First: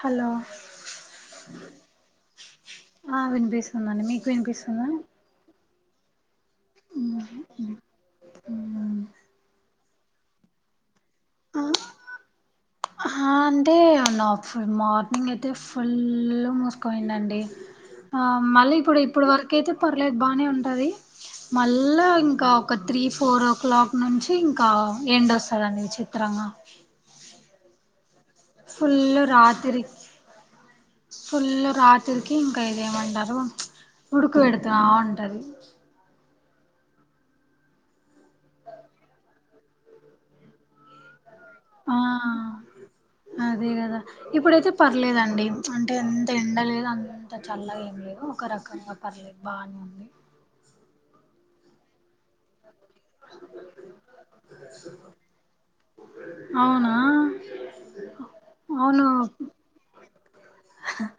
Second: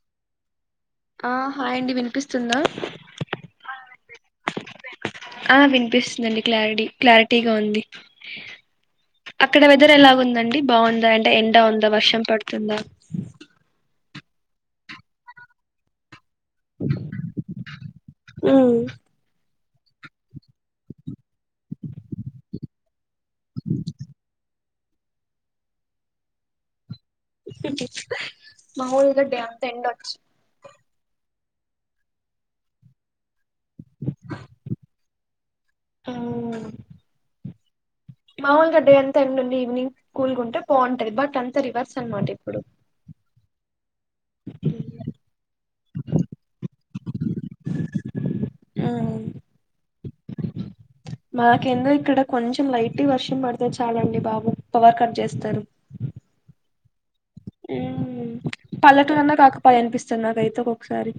Hello ఆ hi అండి వినిపిస్తుందా ఆ వినిపిస్తుందండి మీకు వినిపిస్తుందా ఆ వినిపిస్తుందండి క్లారిటీ క్లారిటీగా ఉంది అక్కడ ద్దరు ఎలాగుందండి బాగుందా అంటే ఎండా ఉందా వర్షం పడుతు ఆ అంటే అ నా ఫుల్ మార్నింగ్ అయితే ఫుల్ మూసుకపోయిందండి అ మళ్ళ ఇప్పుడు ఇప్పుడు వరక్ కైతే పర్లేదు బానే ఉంటది మళ్ళా ఇంకా ఒక త్రీ ఫోర్ ఓ క్లాక్ నుంచి ఇంకా ఎండొస్తందండి విచిత్రంగా ఫుల్ మామూలుగా డే అంత రాత్రి ఎండొచ్చు ఫుల్ రాత్రికి ఇంకా ఇదేమంటారు ఉడుకపెడుత ఉంటది మ్ మామూలుగా డే ఎంత ఎండ ఉంది ఈవినింగ్ కుల్ గ ఉంటే బాగుంటది బట్ అం రివర్స్ అనమాట ఆ ఇప్పుడు అదే కదా ఇప్పుడైతే పర్లేదండి అంటే అంత ఎండలేదు అం అంత చల్లగ ఏం లేదు ఒక రకంగా పర్లేదు బానే ఉంది మకేందో ఇక్కడ కొంచెం లైట్ గ వర్షం పడితే చాలండి బాబు పవర్ కట్ చేస్తారు అవునా మ్ అవును పల్లెటూరన్నా కాకపయే అనిపిస్తది నాకైతే ఒకోక్కసారి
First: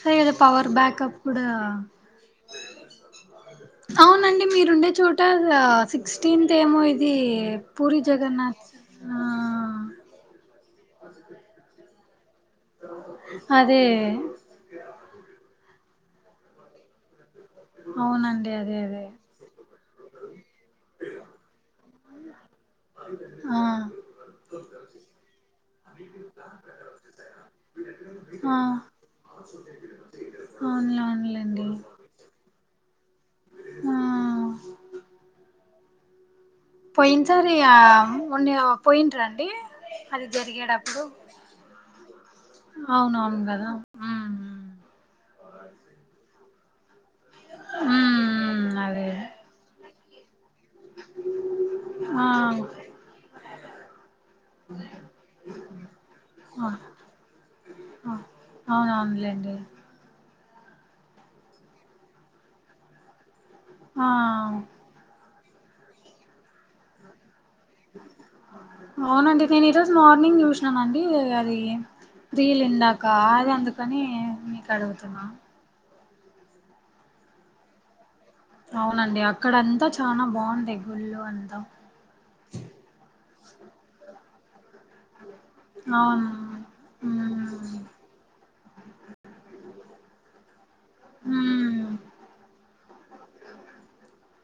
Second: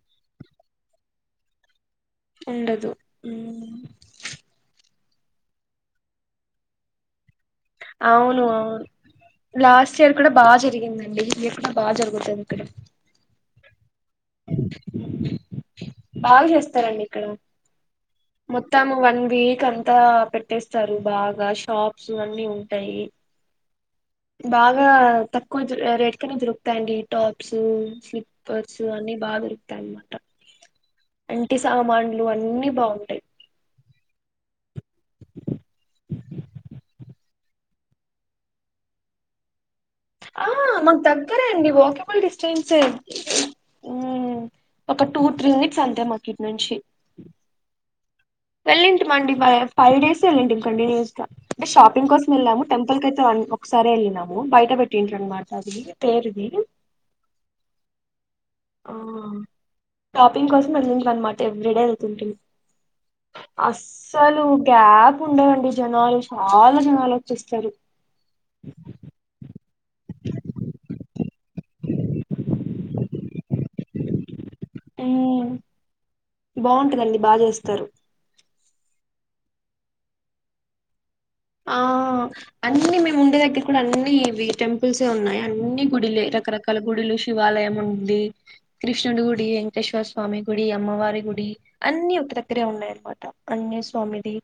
సరే కదా పవర్ బ్యాకప్ కూడా ఉండదు మ్ ఉంటద సిక్స్టీన్త్ ఏమో ఇది పూరి అవును జగన్నాథ్ అవును ఆ లాస్ట్ ఇయర్ కూడా బాగ జరిగిందండి ఇయర్ కూడా బాగా జరుగు అదే బాగా చేస్తారండి ఇక్కడ అవునండి అదే మొత్తం అదే వన్ వీక్ అంతా పెట్టేస్తారు బాగా షాప్స్ అన్ని ఉంటా ఆ బాగా తక్కువ రేటుకనే దొరుకుతాయండి టాప్స్ ఆ స్లిప్పర్స్ అన్ని బాగా దొరుకుతాయి అన్నమాట [inaudible] ఇంటి అవునులేండి సామాన్లు అన్ని బాగుంటాయి ఆ [inaudible] పోయినసారి ఆ మొన్న పోఇండ్ర అండి అది ఆ మాకు జరిగేటప్పుడు దగ్గరే అండి వాకబుల్ డిస్టెన్స్యే అవునవును కదా మ్ హ్మ్ మ్ ఒక టూ త్రీ మినిట్స్ అంతే మాకు ఇట్నుంచి హ్మ్ హ్మ్. వెళ్ళింటి అదే మండి ఫైవ్ డేస్ వెళ్ళింటిమి కంటిన్యూస్గా అంటే షాపింగ్ ఆ కోసం వెళ్ళాము టెంపుల్ కైయితే ఒకసారే వెళ్ళినాము బయట పెట్టిట్ని అన్నమాట అది పేరువి ఆ! ఆ! అవునవునులేండి షాపింగ్ కోసం వెళ్ళిందన్మాట ఎవ్రీడే ఎళ్తుంటిమి ఆ అస్సలు గ్యాప్ ఉండదండి జనాలు చాలా జనాలు వచ్చేస్తరు ఈ రోజు మార్నింగ్ చూసినానండి అది రీల్ ఇందక అది అ అందుకని మీకు అడుగుతున్నా బావుంటదండి బా చేస్తారు అవునండి అక్కడంతా చానా బావుంటాయి గుళ్ళు అంతా ఆ అన్ని మేము ఉండే దగ్గర కూడా అన్ని ఇవి టెం ల్సే ఉన్నాయి అన్ని గుడిలే అవును రకరకాల గుడులు శివాలయం హ్మ్ ఉంది కృష్ణుడి గుడి కోటేశ్వర స్వామి గుడి అమ్మవారి గుడి హ్మ్ అన్ని ఒక దగ్గరే ఉన్నాయన్నమాట అన్ని స్వామిది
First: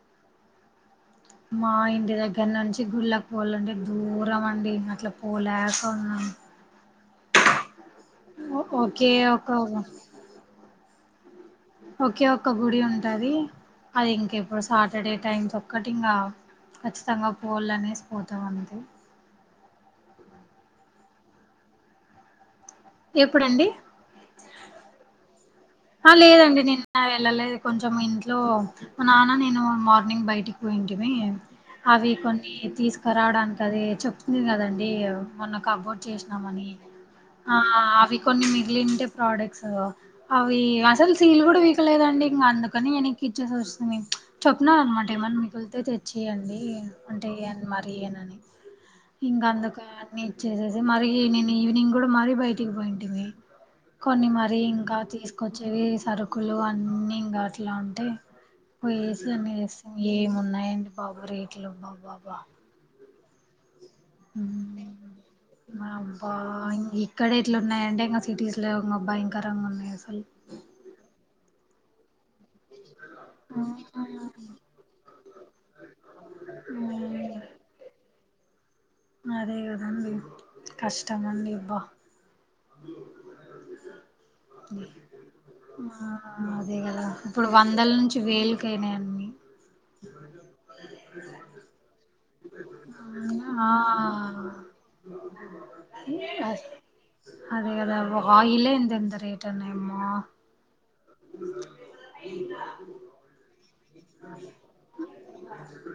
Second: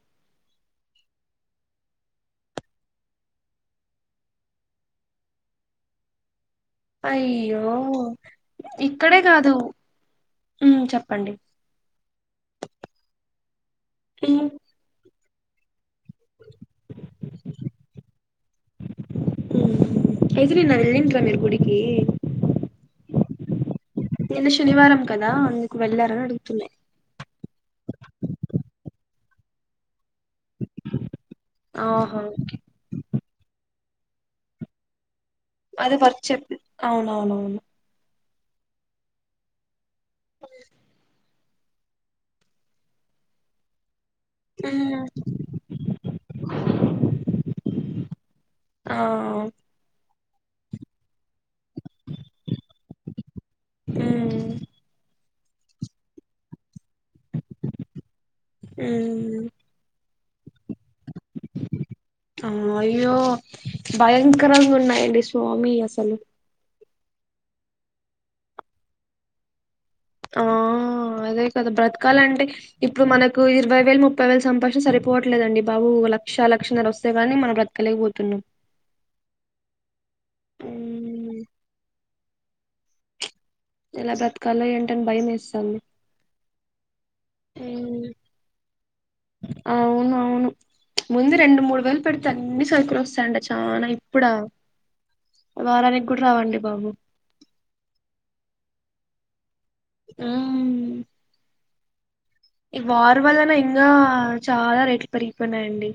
మా ఇంటి దగ్గర నుంచి గుళ్ళకి పోలంటే దూరం అండి అట్లా పోలేకఉన్నాం అయ్యో ఒ ఒకే ఇక్కడే కాదు ఒక మ్ చెప్పు అండి ఒకే ఒక్క గుడి ఉంటది అది ఉమ్, ఇంకెప్పుడు సాటర్డే టైం కి ఒక్కటి ఇంగా ఖచ్చితంగా పోళ్ అనేసి పోతాం అంతే ఉమ్ ఎదిరిన ఎల్లిండ్ర మీరు గుడికి ఎప్పుడండి నిన్న శనివారం కదా అందు ఆ లేదండి నిన్న వెళ్ళలేదు కొంచెం ఇంట్లో మా నాన్న నేను మ ని బయటికి పోయింటిమి అవి ఆహా కొన్ని తీస్కరాడానికది చెప్తిమి కదండి మొన్న అదే కబోర్డ్స్ వర్క్ చెప్పి చేసినామని ఆ అవునవునవును అవి కొన్ని మిగిలింటే ప్రోడక్ట్స్ అవి అసల్ సీల్ కూడా వీకలేదండి ఇంగ అందుకని వెనక్కి ఇచ్చేసి వచ్చినం ఇ చెప్పిన ఉమ్, అన్నమాట ఏమన్నా మిగుల్తే తెచ్చియండి అంటే ఏ అన్ మరీ ఇయ్యనని ఆ ఇంకా అందుకే అన్ని ఇచ్చేసేసి మరి నిన్ను ఈవినింగ్ కూడా మరీ బయటికి పోయింటివి కొన్ని ఉమ్ మరి ఇంకా తీసుకొచ్చేవి సరుకులు అన్ని ఇంగా అట్లా అంటే పోయేసి ఉమ్ అన్ని ఏమున్నాయండి బాబు రేట్లు అబ్బాబ్బ ఆ అయ్యో భయంకరంగా ఉన్నాయండి స్వామి అసలు అబ్బా ఇక్కడ ఇట్లు ఉన్నాయి అంటే ఇంకా సిటీస్ లో ఇంగ భయంకరంగా ఉన్నాయా ఆ అదే కదా బ్రతకాలంటే ఇప్పుడు మనకు ఇరవై వేలు ముప్పై వేలు సంపాదించిన సరిపోవట్లేదండి బాబు లక్ష లక్షన్నర వస్తే కానీ మనం బ్రతకలేకపోతున్నాం అదే కదండి ఉమ్, కష్టమండి ఇబ్బా ఎలా బ్రతకాలో ఏంటని భయం వేస్తోంది. అదే కదా ఇప్పుడు వందల నుంచి వేలుకయినీ అన్నీ అవును అవును ముందు రెండు మూడు వేలు పెడితే అన్ని సరుకులు వస్తాండే ఆ చానా ఇప్పుడా వారానికి కూడా రావండి బాబు అదే కద ఆ ఇల్లే ఎంత ఎంత రేట్ అని అమ్మా మ్మ్ ఈ వారు వల్లనే ఇంగ చాలా రేట్లు పెరిగిపోయినాయండి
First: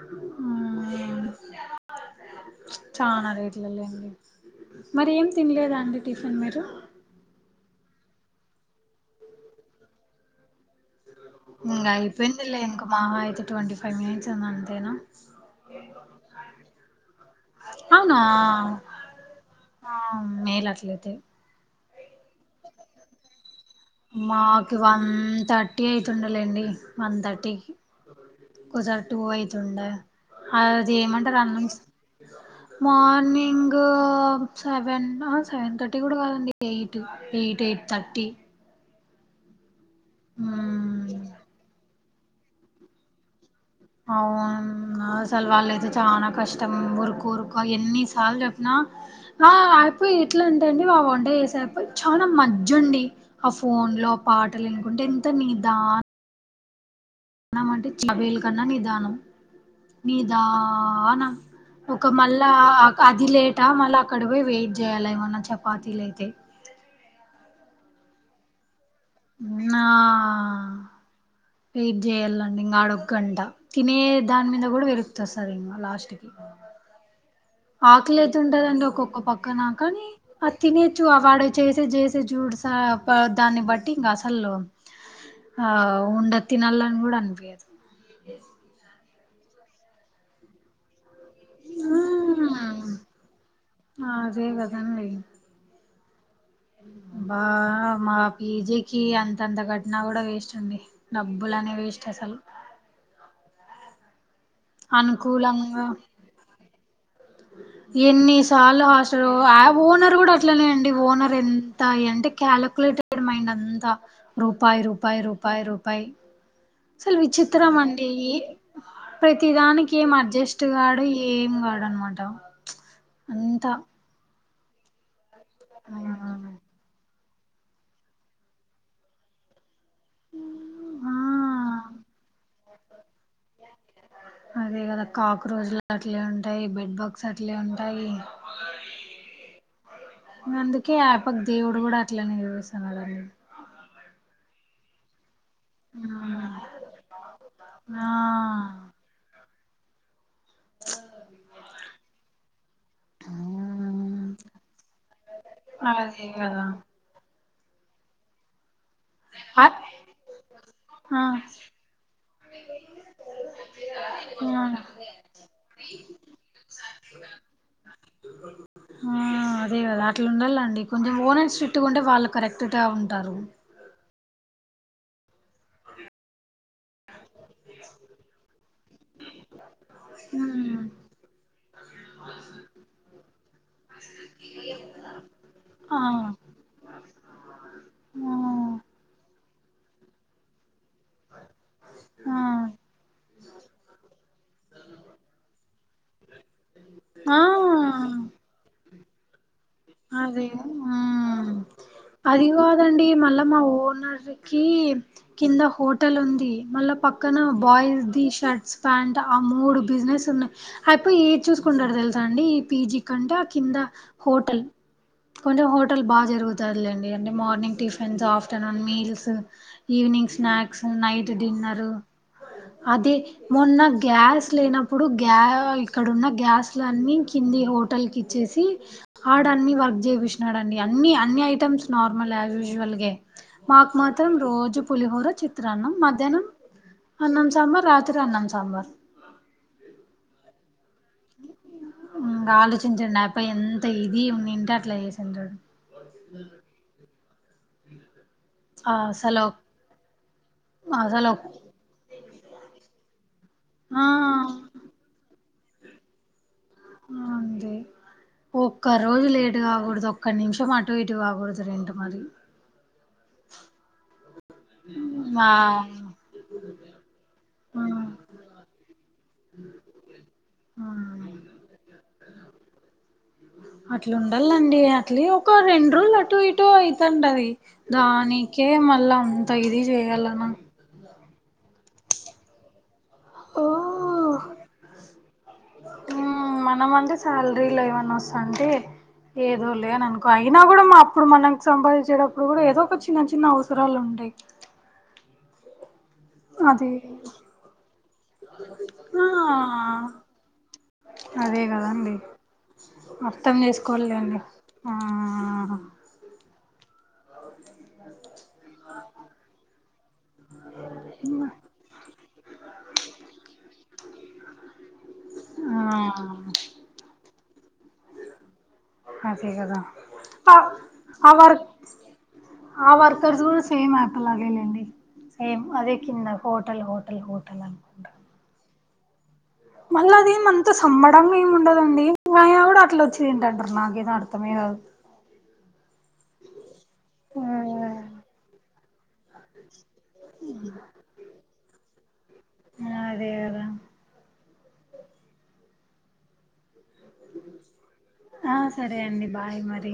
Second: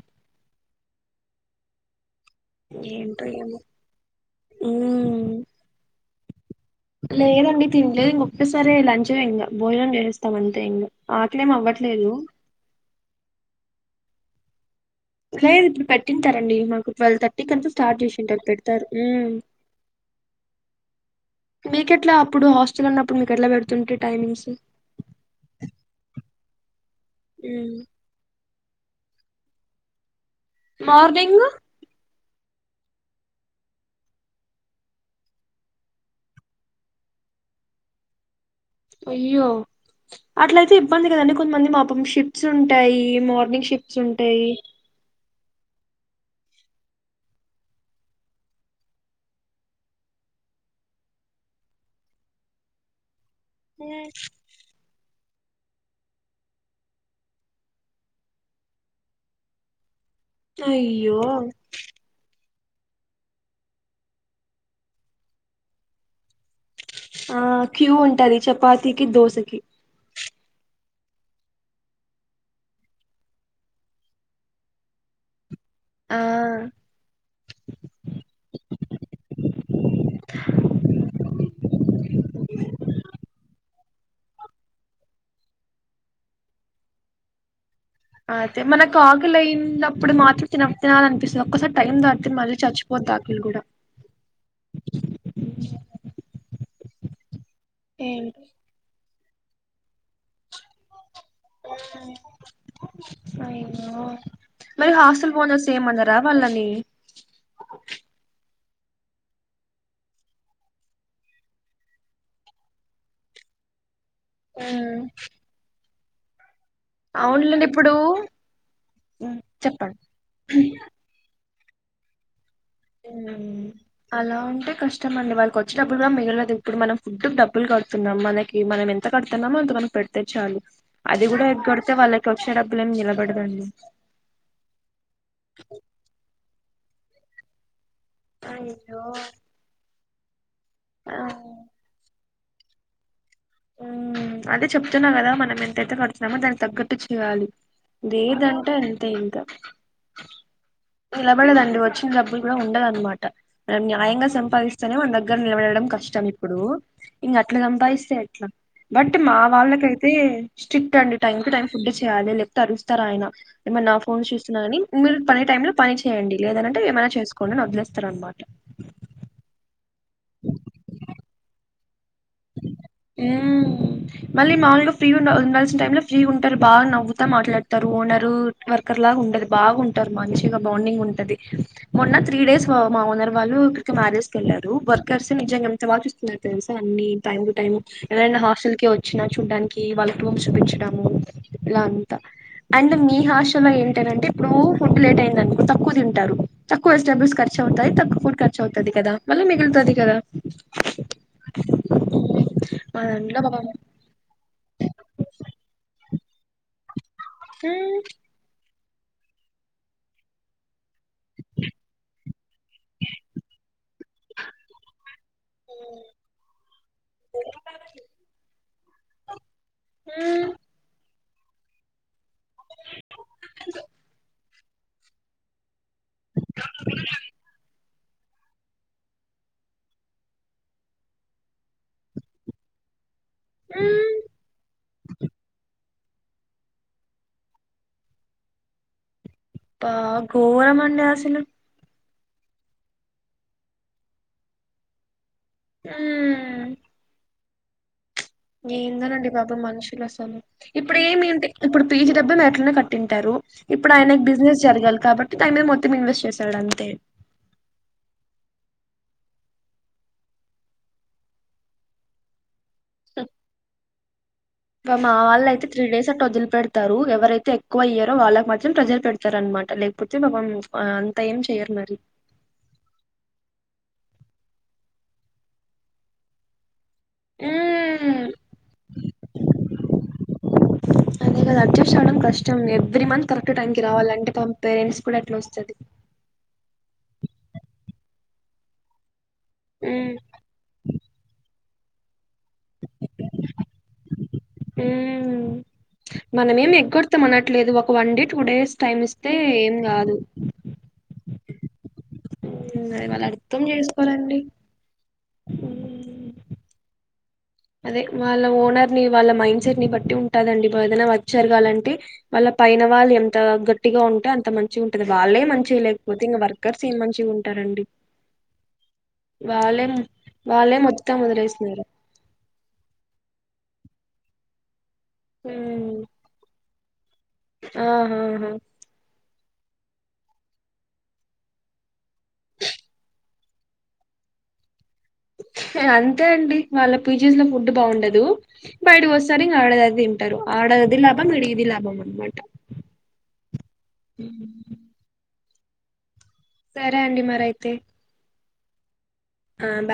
ఏంటో చనా ఏమో రేట్లే లేండి మరి మ్మ్ ఏం తినలేద అండి టిఫిన్ మీరు సరే లంచే ఇంగ భోజనం చేస్తామన్ ఇంగ అయిపోయిందిలే ఇంకా మహా అయితే ట్వంటీ ఫైవ్ మినిట్స్ ఉంది అంతేనా లేదు ఇప్పుడు పెట్టింటారండి మాకు ట్వెల్వ్ థర్టీ కనీసం స్టార్ట్ అవునా చేసిం ఉంటారు పెడతారు ఆ మేలు అట్లైతే కెట్లా అప్పుడు హస్టల్ అన్నప్పుడు మీకెట్లా పెడు మాకి వన్ థర్టీ అయితుండలేండి వన్ థర్టీకి మ్మ్ ఒకసారి టూ అయితుండే అది మార్నింగ్ ఏమంటరన్ని మార్నింగ్ సెవెన్ ఆసెవెన్ థర్టీ కూడా కాదండి ఎయిట్ ఎయిటె ఎయిట్ థర్టీ అయ్యో అట్ల అయితే ఇబ్బంది మ్మ్ కదండి కొంతమంది మాపం షిఫట్స్ ఉంటాయి మార్నింగ్ షి ప్స్ ఉంటాయి అవును అసలు వాళ్ళయితే చాలా కష్టం ఉరుకు ఉరుకు ఎన్ని సార్లు చెప్పిన ఆ అయిపోయి ఎట్లాంటే అండి ఆ వంట చేసాపా చానా మజ్జండి ఆ ఫోన్ ఉమ్. లో పాటలు వినుకుంటే ఎంత నీదా నం అంటే చబేల్ కన్నా నిదానం అయ్యో నిదానం ఒక మల్ లా అది లేటా మళ్ళా అక్కడ పోయి వెయిట్ చేయ్యాల ఏమన్నా చపాతీలు అయితే ఆ క్యూ ఉంటది చపాతికి, దోశకి నా వెయిట్ చేయాలండి ఆడొ గంట తినే దాని మీద కూడా విరకస్తాది ఇంకా ఆ లాస్ట్కి ఆకలైతుంటాది ఒక పక్కన కానీ అది తినేచ్చు ఆ వాడు చేసే చేస్ జూడ్స ప దాన్ని బ ఇంకా అసలు ఆ ఉండ తినాలని కూడా అనిపించదు అదే మనకి ఆకలి అయినప్పుడు మాత్రం తిన తినాలనిపిస్ ఒక్కసారి టైం దాటితే మళ్ళీ చచ్చిపోతా ఆకలి కూడా అదే కదండి బా మా ఏంటో పీజీకి అంతంత క న కూడా వేస్ట్ అండి డబ్బులని వేస్ట్ అసలు అయ్యో మరి హాస్టల్ ఓనర్స్ అనుకూలంగా ఏమనరా వాళ్ళని ఎన్ని సార్లు హాస్ట ఓనర్ కూడా అట్లనేండి ఓనర్ ఎంత అంటే కాలిక్యులేట్ నేను అంతా రూపాయి రూపాయి రూపాయి రూపాయి సల్ అవునులేండి విచిత్రం ఇప్పుడు అండి ప్రతి దానికి చెప్పండి ఏం అడ్జస్ట్ కాడు ఏం కాడు అనమాట ఊ అంతా అలా ఉంటే కష్టం అండి వాళ్ళకి వచ్చేటప్పుడు కూడా మిగలదు ఇప్పుడు మనం ఫుడ్ డబ్బులు కడుతున్నాం మనకి మనం ఎంత కడుతున్నామో అంత మన పెడితే చాలు ఆ అది కూడా ఎగ్గొడితే వాళ్ళకి వచ్చే డబ్బులు ఏమి నిలబడదండి అదే కదా కాక్రోచ్లు అట్లే ఉంటాయి బెడ్ బగ్స్ అట్లే ఉన్ అయ్యో అందుకే ఆయపకు ఆ దేవుడు కూడా అట్లనే చూస్తున్నాడండి ఉ అదే చెప్తున్నా కదా మన ఎంతయితే కడుతున్నామో దాన్ని తగ్గట్టు చేయాలి ఆ లేదంటే అంతే ఇంకా [inaudible] నిలబడదండి వచ్చిన డబ్బులు కూడా ఉండదన్నమాట మనం న్యాయంగా సంపాదిస్తేనే మన దగ్గర నిలబడడం కష్టం అదే ఇప్పుడు కదా ఇంకా అట్లా సంపాదిస్తే ఎట్లా బట్ మా ఆ వాళ్ళకైతే స్ట్రిక్ట్ అండి ఆ టైమ్ టు టైమ్ ఫుడ్ చేయాలి లేకపోతే అరుస్తారు ఆయన ఏమన్నా నా ఫోన్ చూస్తున్నా కా మీరు పని టైంలో పని చేయండి లేదంటే ఏమైనా చే చేసుకోండి అని వదిలేస్తారు అన్నమాట ఇట్లుండల్ల అండి కొంచెం ఓనర్ స్ట్రిక్ట్గా ఉంటే వాళ్ళు కరెక్ట్ గా ఉంటారు మామలుగా ఫ్రీ ఉన్ ఉండాల్సిన టైమ్ లో ఫ్రీ ఉంటారు బాగా నవ్వు మాట్లాడతారు ఓనరు వర్కర్ లాగా ఉండదు బాగుంటారు మంచిగా బాండింగ్ ఉంటది మొన్న త్రీ డేస్ మా ఓనర్ వాళ్ళు ఎక్కడికో మ్యారేజ్ కెళ్లారు వర్కర్స్ నిజంగా ఎంత ఆ బాగా చేసుకున్నారో తెలుసా అన్ని టైమ్ టు టైమ్ ఆ ఎవరైనా హాస్టల్ కి వచ్చినా చూడ్డానికి వాళ్ళ రూమ్స్ చూపించడం అలా అంతా ఆ అండ్ మీ హాస్టల్లో ఏంటని అంటే ఇప్పుడు ఫుడ్ లేట్ అయిందనుకో తక్కువ తింటారు తక్కువ వెజిటబుల్స్ ఆ కర్చ్ చ్ అవుతాయి తక్కువ ఫుడ్ ఖర్చవుతది కదా మళ్ళ మీ అదే ఆ అది మా కాదండి దాంట్లో మళ్ళా మా పాపం ఓనర్కి కింద హోట ట్టల్ ఉంది మళ్ళా పక్కన బాయ్స్ హ్మ్ ది షర్ట్స్ ప్యాంట్ ఆ మూడు బిజినెస్ ఉన్నాయి ఆయప్ప ఏది చూసుకుంటడో తెలుసా అండి ఈ పీజీ కంటే ఆ కింద హోటల్ కొంచెం హోటల్ బాగా జరుగుతాదిలేండి అంటే morning tiffins afternoon meals evening um snacks night dinner అదే మొన్న గ్యాస్ లేనప్పుడు గ్యా ఇక్కడ ఉన్న గ్యాస్లన్ని కింది హోటల్ కి ఇచ్చేసి ఆ అన్ని వర్క్ చెప్పిచినాడండి అన్ని ఐటెమ్స్ నార్మలే యశ్వుస్వల్ గానే మాకు ఉమ్ మాత్రం రోజు పులిహోర చిత్రాన్నం మా మధ్యనం అన్నం సాంబార్ రాత్రి అన్నం సాంబార్ బా ఘోరమండి అసలు ఇంకా ఆలోచించండి ఆయప్ప ఎంత ఇది ఉండుంటే అట్లా చే [inaudible] ఉమ్ ఏందోనండి అసలు బాబు మనుషులు అసలు ఇప్పుడు ఏమి అసలు అంటె ఇప్పుడు పీజీ డబ్బు ఎట్లనో కట్టింటారు ఇప్పుడు ఆ ఆయనకి బిజినెస్ జరగాలి కాబ దానిమీద మొత్తం ఇన్వెస్ట్ చేసాడు అంతే అంతే ఒక్క రోజు లేటు కాకూడదు ఒక్క నిమిషం అటు ఇటు కాకూడదు రెంటు మరి [inaudible] ఇంగ మా వాళ్ళు అయితే త్రీడేస్ అట్టా వదిలిపెడతారు ఎవరైతే ఆ ఎక్కువ ఇయ్యారో వాళ్ళకి వాళ్ళకి మాత్రం ప్రెషర్ పెడ తరు అనమాట లేకపోతే పాపం ఆ అంతా ఏం చెయ్యరు మరి అట్ల ఉండల్లండి అట్లీ ఒక రెండు రోజులు ఆటో ఇటో అయి తంటది ఉమ్ దానికే మళ్ళా అంత ఇది చేయాలన్నా అదే కదా అడ్జస్ట్ అవ్వడం కష్టం ఎవ్రీ మంత్ కరెక్ట్ ఓ టైంకి రావాలింటే పాప పేరెంట్స్ కూడా ఏట్ల ఒస్తాది మనం అంటే శాలరీలు ఏవన్నా వస్తంటే ఏదో లే అని ఉమ్ అనుకో అయినా కూడా మ అప్పుడు మనం సంపాదించేటప్పుడు కూడా ఏదో ఒక చిన్న చిన్న అవసరాలు ఉంటయి ఊ మనం ఏం అది ఎగ్గొడతాం అనట్లేదు ఒక one day two days time ఆ ఇస్తే ఏం కాదు [inaudible] అదే కదండి హ్మ్ అది వాళ్ళు అర్థం చేసుకోవాలిగా చేసుకోవాలండి. అండి ఆ హ్మ్ అదే వాళ్ళ ఓనర్ ని వాళ్ళ మైండ్ సెట్ ని బట్టి ఉంటదండి ఏదనా వర్క్ జరగాలంటే వాళ్ళ పైన వాళ్ళు ఎంత గట్టిగా ఉం అంత మంచిగా ఉంటది వాళ్ళే మంచిగా ఆ లేకపోతే ఇంకా వర్కర్స్ ఏం మంచిగా ఉంటారండి అదె కదా అ వాళ్ళే మొత్తం అ వర్ వదిలేస్తున్నారు. ఆహ్ వర్కర్స్ కూడా సేమ్ ప్లాగేలేండి. సేమ్ అదే హ్మ్ కింద హోటల్ హోటల్ హోటల్ అనుకుంటా. ఆహాహా! మళ్ళ అది అంత సంమ్మడంగా ఏమి ఉండదండియా కూడా అట్లా వచ్చింది. అంటున్నారు నాకేం అర్థమే కాదు. అంతే అండి వాళ్ళ పీజీ లో ఫుడ్ బాగుండదు బయటకి వస్తారు ఇంకా ఆడదే తింటారు ఆడ. అది లాభం ఈడ ఇది లాభం. ఆ అదే కదా సరే అండి మరయితే. ఆహ్ సరే అండి బాయ్ మరి.